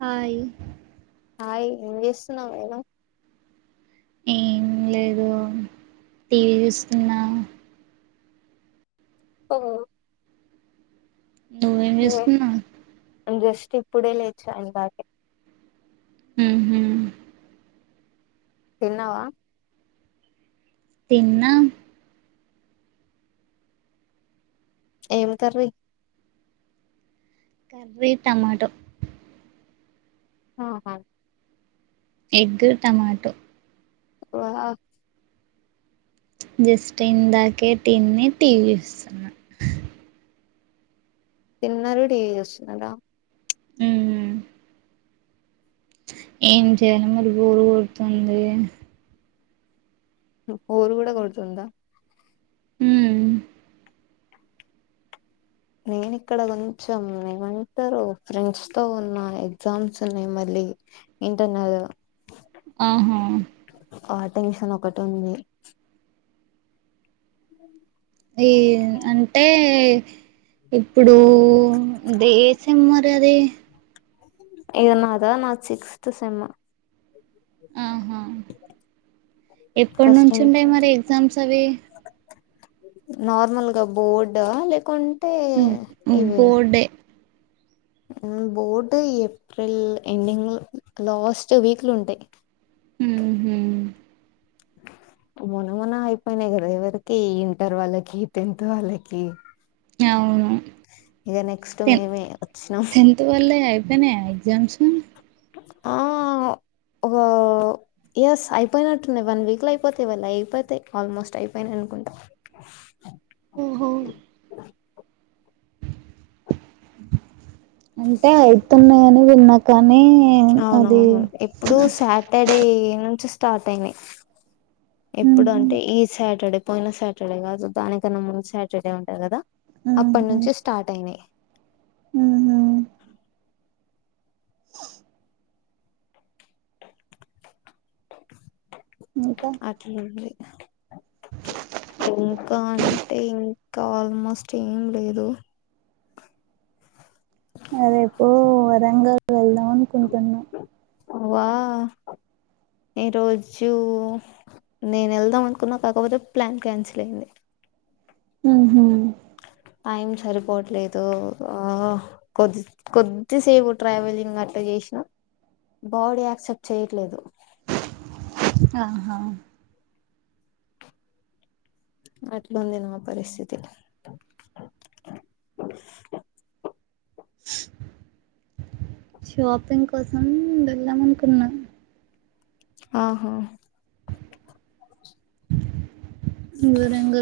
Hi hi ఏం చేస్తున్నవ్ [inaudible] ఏం లేదు టీవీ చూస్తున్నా ఓ నువ్వు ఏం చేస్తున్నా అ జస్ట్ ఇప్పుడే లేచ ఇందాకే హ్ మ్ తిన్నావా తిన్న ఏం కర్రీ కర్రీ టమాటో ఆహా ఎగ్, టమాటో వా జస్ట్ ఇందాకే తిని టీవీ చూస్తున్న తిన్నారు టీవి చేస్తునన్నారా హ్మ్ ఏం చేయాలి మరి బోరు కొడుతుంది. బోరు గుడ కొడుతుందా హ్మ్ నేన్ ఇక్కడ కొంచం ఏమంటారు ఫ్రెండ్స్ తో ఉన్న ఎగ్జామ్స్ ఉన్నాయి మళ్ళీ ఇంటర్నల్ ఆహా ఆ టెన్షన్ ఒకటుంది. ఈ అంటే ఇప్పుడు దే సెమ్ మరదే ఇది నాదా నాద్ సిక్స్త్ సెమ్ ఫస్ట్ ఎప్పట్నుంచ్ ఉంటయి ఇంటర్. మరి ఎగ్జామ్స్ అవి నార్మల్గా బోర్డ లేకుం బోర్డే మ్ బోర్డ్ ఏప్రిల్ ఎండింగ్లో లాస్ట్ వీక్లుంటయి. హ్ హ్ మొన్న మొన్న అయిపోయినయి గదా ఎవరికి ఇంటర్ వాళ్ళకి టెన్త్ వాళ్ళకి అవును ఇగ నెక్స్ట్ మేమే వచ్చినం అయిపోయినా ఎగ్జామ్స్ ఆ ఒక ఎస్ అయిపోయినట్టుంది వన్ వీక్ల అయిపోతయి వాళ్ళయి అయిపోతాయి ఆల్మోస్ట్ అయిపోయినయి అనుకుంటా ఓహో అంటే అయితున్నయి అని విన్నా కాని అవునవును ఎప్పుడు సాటర్ డే నుంచి స్టార్ట్ అయినయి ఎప్పుడూ ఉహు అంటే ఈ సాటర్డే పోయిన సాటర్డే కాదు దానికన్నా ముందు సాటర్డే ఉంటంది కదా అప్పటి ఉహు నుంచి స్టార్ట్ అయినయి ఉహు ఇంకా అట్లుంది. ఇంకా అంటే ఇంకా ఆల్మోస్ట్ ఏం లేదు రేపు వరంగల్ వెళ్దాం అనుకుంటున్నా అ వా ఈరోోజు నేను వెళ్దాం అనుకున్నా కాకపోతే ప్లాన్ క్యాన్సిల్ అయింది హహ టైం సరిపోవట్లేదు కొద్ది కొద్దిసేపు ట్రావెలింగ్ అట్టలా చేసినా బాడీ యాక్సెప్ట్ చేయట్లేదు ఆహా అట్లుంది నా మా పరిస్థితిలో షాపింగ్ కోసం వెళ్ళాం అనుకున్నా ఆహా వివరంగ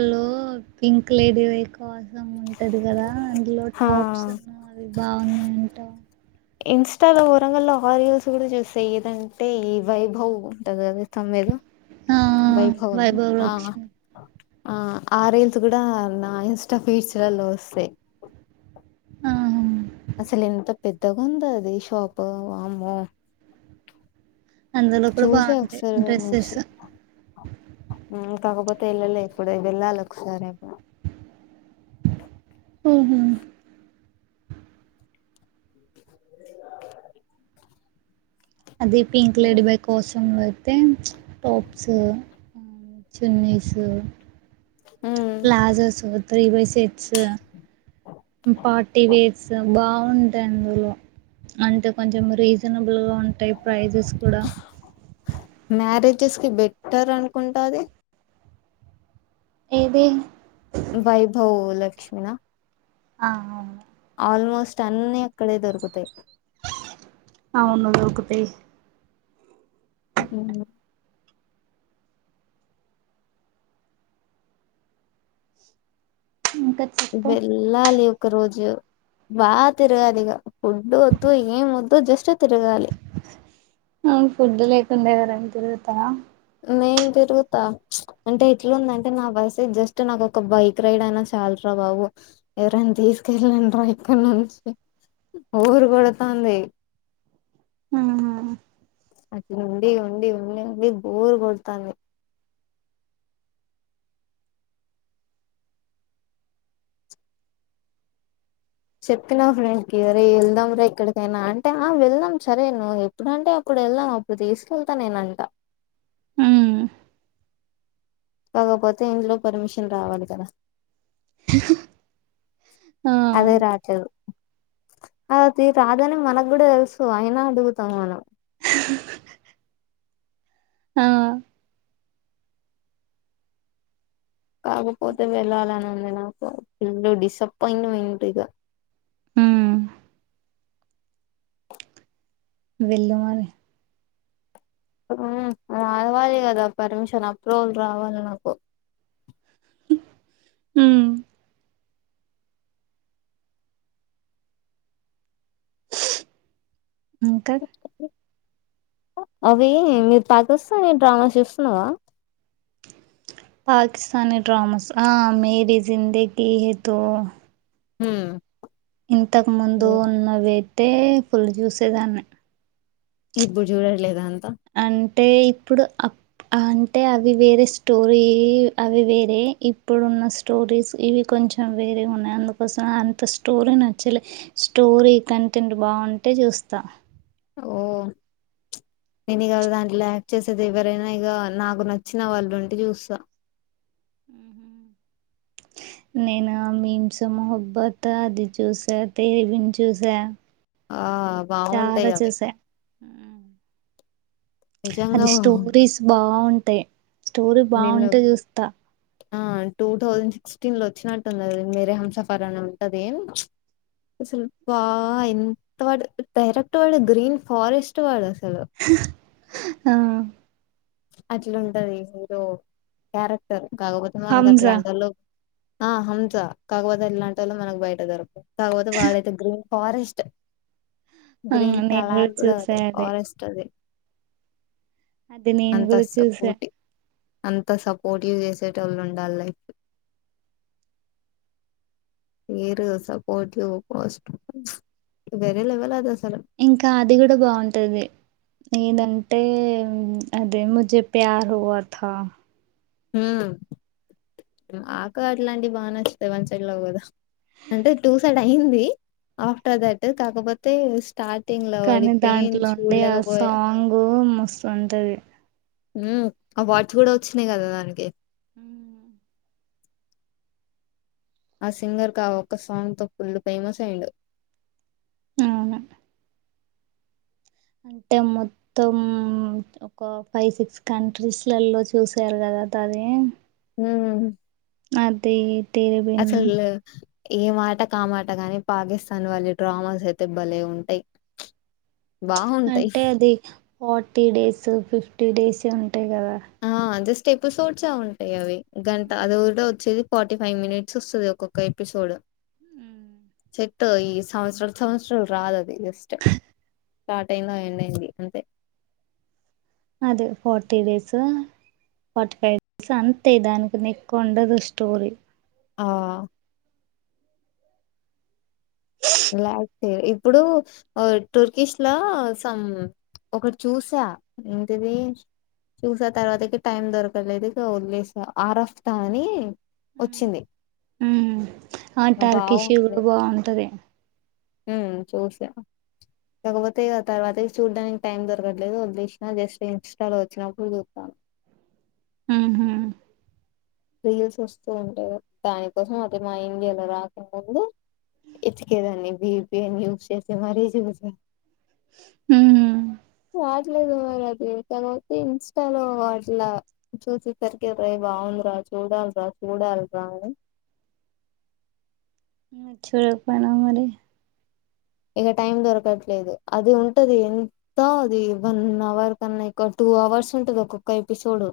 పింక్ లేడీ వైకో కోసం ఉంట పట్టాడు కదా అందులో హా టాప్స్ ఉన్నా అది బాగుంది అంట ఇన్స్టాలో వరంగల్లో ఆ రీయల్స్ కూడా చూసాయి ఏదంటే ఈ వైభవ్ ఉంటది కద త మీద ఆ వైభవను వైభవ ఆ లక్ష్మి ఆ ఆ రేల్స్ కూడా నా ఇంస్టా ఫీచర్లలో వస్తాయి ఆా అసలు ఎంత పెద్దగా ఉంద అది షాపు వామో అందులో కూడా బాగుంటాయి డ్రెస్సెస్ నుంచి మ్మ్ కాకపోతే వెళ్ళలే ఇప్పుడు వెళ్ళాలి ఒకసారిే ఓహో [inaudible] అది పింక్ లేడీ బై కోసం తే టొప్స్ చెన్నైసు మ్మ్ ్లాజ స ర వైసేట్స్ పార్టీ వేర్స్ బాగుంటాయి అందులో అంటే కొంచెం రీజనబుల్ గా ఉంటాయి ప్రైజెస్ కూడా పచెస్ కి బెట్టర్ అనుకుంటుది ఏదే వైభవ్ లక్ష్మ నా ఆ ఆల్మోస్ట్ అన్నిీ అక్కడే దొరుకుతాయి అవును దకుతే ఉ ఇంకా చెప్పు ఇ్వలా లే ఒక రోజు బాగా తిరగాదు ఇక ఫుడ్ వద్దు ఏం వద్దు జస్ట్ తిరగాలి ఫుడ్ లేకుండేవరండి తరుగుతల నేను తిరుగుతా అంటే ఎట్లాందంటే నా పస జస్ట్ నాకు ఒక బైక్ రైడ్ అయినా చాలరా బాబు ఎవరైనా తీసుకెళ్ళను రా ఇక్కడి నుంచి ఊరు కొడుతుంది ఆా అది నుండి ఉండి ఉండడి ఉండి బోర్ గడ్తాను చెప్పినా ఫ్రెండ్కి రే వెదాం ర ఎక్కడికైనా అంటే వెళ్దాం సరే నువ్వు ఎప్పుడుంటే అప్పుడు వెళ్దాం అప్పుడు తీసుకెళ్తా నేన అంట హ కాకపోతే ఇంట్లో పర్మిషన్ రావాలి కదా ఆ అదే రాటదు అలా తీ రాదని మనకు కూడా తెలుసు అయినా అడుగుతాం మనం ఆ కాకపోతే వెళ్ళాలని ఉంది నాకు ఇల్లు డిసప్పాయింట్ అట్ ఇక ఉమ్ వెళ్ళు మరి రావాలి కదా పర్మిషన్ అప్రూవల్ రావాలి నాకు అ ఇంకా అవి మీరు పాకిస్తాని డ్రామా చూస్తున్నావా పాకిస్తనీ డ్రామస్ మేరి జిందీతో హ ఇంతకు ముందు నవే అంటే ఫుల్ జ్యూసేదాన్ని ఇప్పుడు చూడట్లేదా అంతా అంటే ఇప్పుడు అంటే అవి వేరే స్టోరీ అవి వేరే ఇప్పుడున్న స్టోరీస్ ఇవి కొంచెం వేరే ఉన్నాయి అందుకోసం అంత స్టోరీ నచ్చలే స్టోరీ కంటెంట్ బాగుంటే చూస్తా ఓ నేను కదా దాంట్లో యాక్ చేసేది ఎవరైనా ఇక నాకు నచ్చిన వాళ్ళు ఉంటే చూస్తా నేను మీంస మహబ్బత్ అది చూసా తెలివిని చూసా ఆ చాలా బాగుంటాయి అవి చూసా నిజంగా అది బాగుంటాయి. స్టోరీస్ బాగుంటా ంత స్టోరీ నిన్ను బాగుంటే చూస్తా ఆ టూ థౌజండ్ సిక్స్టీన్ లో వచ్చినట్టుందిది మీరే హంసఫర్ అని ఉంటుది ఏం అసలు బాగా ఎంత వాడు డైరెక్ట్ వాడు గ్రీన్ ఫారెస్ట్ వాడు సలో ఆ అట్లాంటది మీద క్యారెక్టర్ కాకపోతే మనకు హంజా అట్లాంటి వాళ్ళు ఆ హంసా కాకపోతేల్లాట వాలో మనకు బయట జరకు కాగోదు బాళే దగ్గ ఫారెస్ట్ ఆ నేను కూడా గ్రీన్లాాల చూసా అదే ఫారెస్ట్ అది అదే నేను అంత కూడా చూసా సపోర్టి అంత సపోర్టివ్ చేసేట వాళ్ళు ఉండాలి లైఫ్ మీరు సపోర్టి్ పోస్ట్ వేరే లెవెల్ అది అసలు ఇంకా అది కూడా బాగుంటది ఏదంటే అదే ముజే ప్యార్ హువా త హ్మ్ ఆక అట్లాంటివి బాగా నచ్చాయి వన్ సైడ్ లవ్ కదా అంట టూ సైడ్ అయింది ఆఫ్టర్ దట్ కాకపోతే స్టార్ట్ కానీ దాంట్లోండడి ఆ సాంగ్ మస్తు ఉంటది ఉ అవార్స్ కూడా వచ్చినాయి కదా దానికి హ్మ్ ఆ సింగర్కి ఒక్క సాంగ్ తో పుల్లు ఫేమస్ అయిండు అవున అంటే మొత్తం ఒక ఫైవ్ సిక్స్ కంట్రీస్లలో చూసరు కదట అది ఉ అది తేరే బిన్ ఏ మాట కా మాట కాగాని పాకిస్తాన్ వాళ్ళ డ్రామాస్ అయితే భలే ఉంటాయి బాగుంటాయి అంటే అది ఫార్టీ డేస్ ఫిఫ్టీ డేస్ ఉ అంటే కదా ఆ జస్ట్ ఎపిసోడ్స్ ఉంటాయి అవి గంట అది ఉ కూడా వచ్చేది ఫార్టీ ఫైవ్ మినిట్స్ వస్తుంది ఒక్కొక్క ఎపిసోడ్ ఈ సంవత్సరలు సంవత్సరలు రాదు అది జస్ట్ స్టార్ట్ అయింద ఎండ్ అయింది అంటే అదే forty days forty five days అంతే దానికి ఎక్కువ ఉండదు స్టోరీ ఆ ఇలా అయితే ఇప్పుడు టూర్కిష్ లో సమ్ ఒకటి చూసా ఏంటిది చూసా తర్వాతకి టైం దొరకలేదు వలేస ఆర్ఫ్తా అని వచ్చింది ఉమ్ ఆ టార్కిషూలు బాగుంటది ఉ చూసాను కాకపోతే తర్వాత చూడ్డానికి టైం దొరకట్లేదు వదిలేసిన జస్ట్ ఇన్స్టాలో వచ్చినప్పుడు చూస్తాను ఉహు రీల్స్ వస్తూ ఉంటాయి దానికోసం అదతే మా ఇండియాలో రాకుడాందు ఇచ్చకేదాన్ని బీపి యూస్ చేస్తే మరీ చూస హ్మ్ రావట్లేదు మరి అది కాకపోతే ఇంస్టాలో అట్లా చూస సరికిేది రా బాగుందిరా చూడాలరా చూడాలరా అని చూడకుపోనా మరి ఇక టైం దొరకట్లేదు అది ఉంటది ఎంత అది వన్ అవర్ కన్నాక్కువ టూ అవర్స్ ఉంటది ఒక్కొక్క ఎపిసోడ్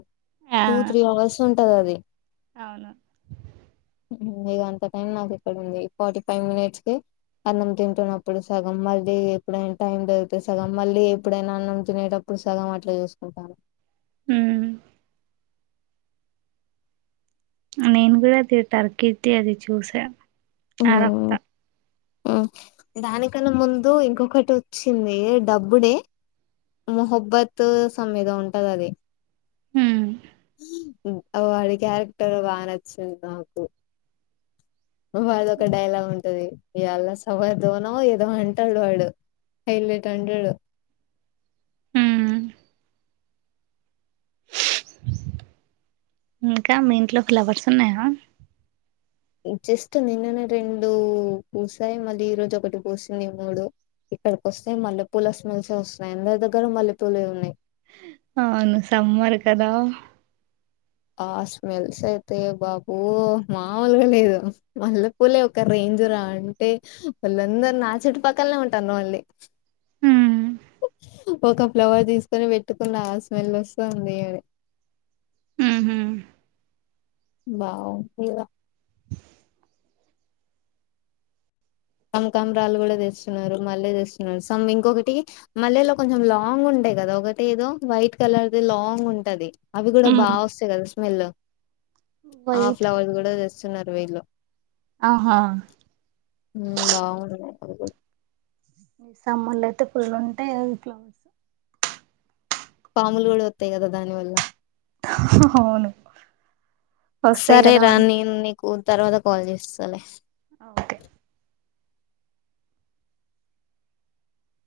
ఆ టూ త్రీ అవర్స్ ఉంట అ అదే అవును ఇక అంత టైం నాకు ఇక్కడ ఉంది ఫార్టీ ఫైవ్ మినిట్స్ కి అన్నం తింటున్నడు ఇప్పుడు సగం మళ్ళీ ఎప్పుడైనా టైం దొరికితే సగం మళ్ళీ ఎప్పుడైనా అన్నం తినేటప్పుడు సగం అట్లా చూసుకుంటాను హ్మ్ నేను కూడా అది తర్కత్ అది చూసా అరఫ్తా దానికన్నా ముందు ఇంకొకటి వచ్చింది డబ్బుడే మహబ్బత్ స మీద ఉంటది అది హ వాడి క్యారెక్టర్ బాగా నచ్చింది నాకు వాడు ఒక డైలాగ్ ఉంటది ఇవాళ సవర్దోనో ఏదో అంటాడు వాడు హైలట్ అంటాడు ఉమ్ ఇంకా మీ ఇంట్లో ఫ్లవర్స్ ఉన్నాయా జస్ట్ నిన్ననే రెండు పూసాయి మళ్ళీ ఈ రోజు ఒకటి పూసింది మూడు ఇక్కడికి వస్తాయి మల్లెపూల స్మెల్స్ వస్తన్నాయి అందరి దగ్గర మల్లెపూలే ఉన్నాయి అవును సమ్మారు కదా ఆ స్మెల్స్ అయితే బాబూ మామూలుగా లేదు మల్లె పూలే ఒక రేంజరా అంటే వాళ్ళందరు నా చుట్టుపక్కలనే ఉంటారు మళ్ళీ ఉమ్ ఒక ఫ్లవర్ తీసుకొని పెట్టుకున్న స్మెల్ వస్తుంది అది ఉహు బా సంమ్ కమరాలు కూడా తెస్తున్నారు మళ్ళీ తెస్తున్నారు సమ్ ఇంకొకటి మళ్ళెలో కొంచెం లాంగ్ ఉంటాయి కదా ఒకటి ఏదో వైట్ కలర్ది లాంగ్ ఉంటది అవి కూడా బా ఉమ్ వస్తాయి కదా వెళ్ల వైట్ కలర్ వీళ్ళు ఆహా బాగుంటయి అ మీ సమ్మర్లు అయితే ఫుల్ ఉంటాయి అ క్లోవర్స్ పాముూలులు వత్తాయి కదా దానివల్ అవును వస్తాయి కదా సరేరా అని నే స్కూల్ తర్వాత కాల్ చేస్తాల ఓకే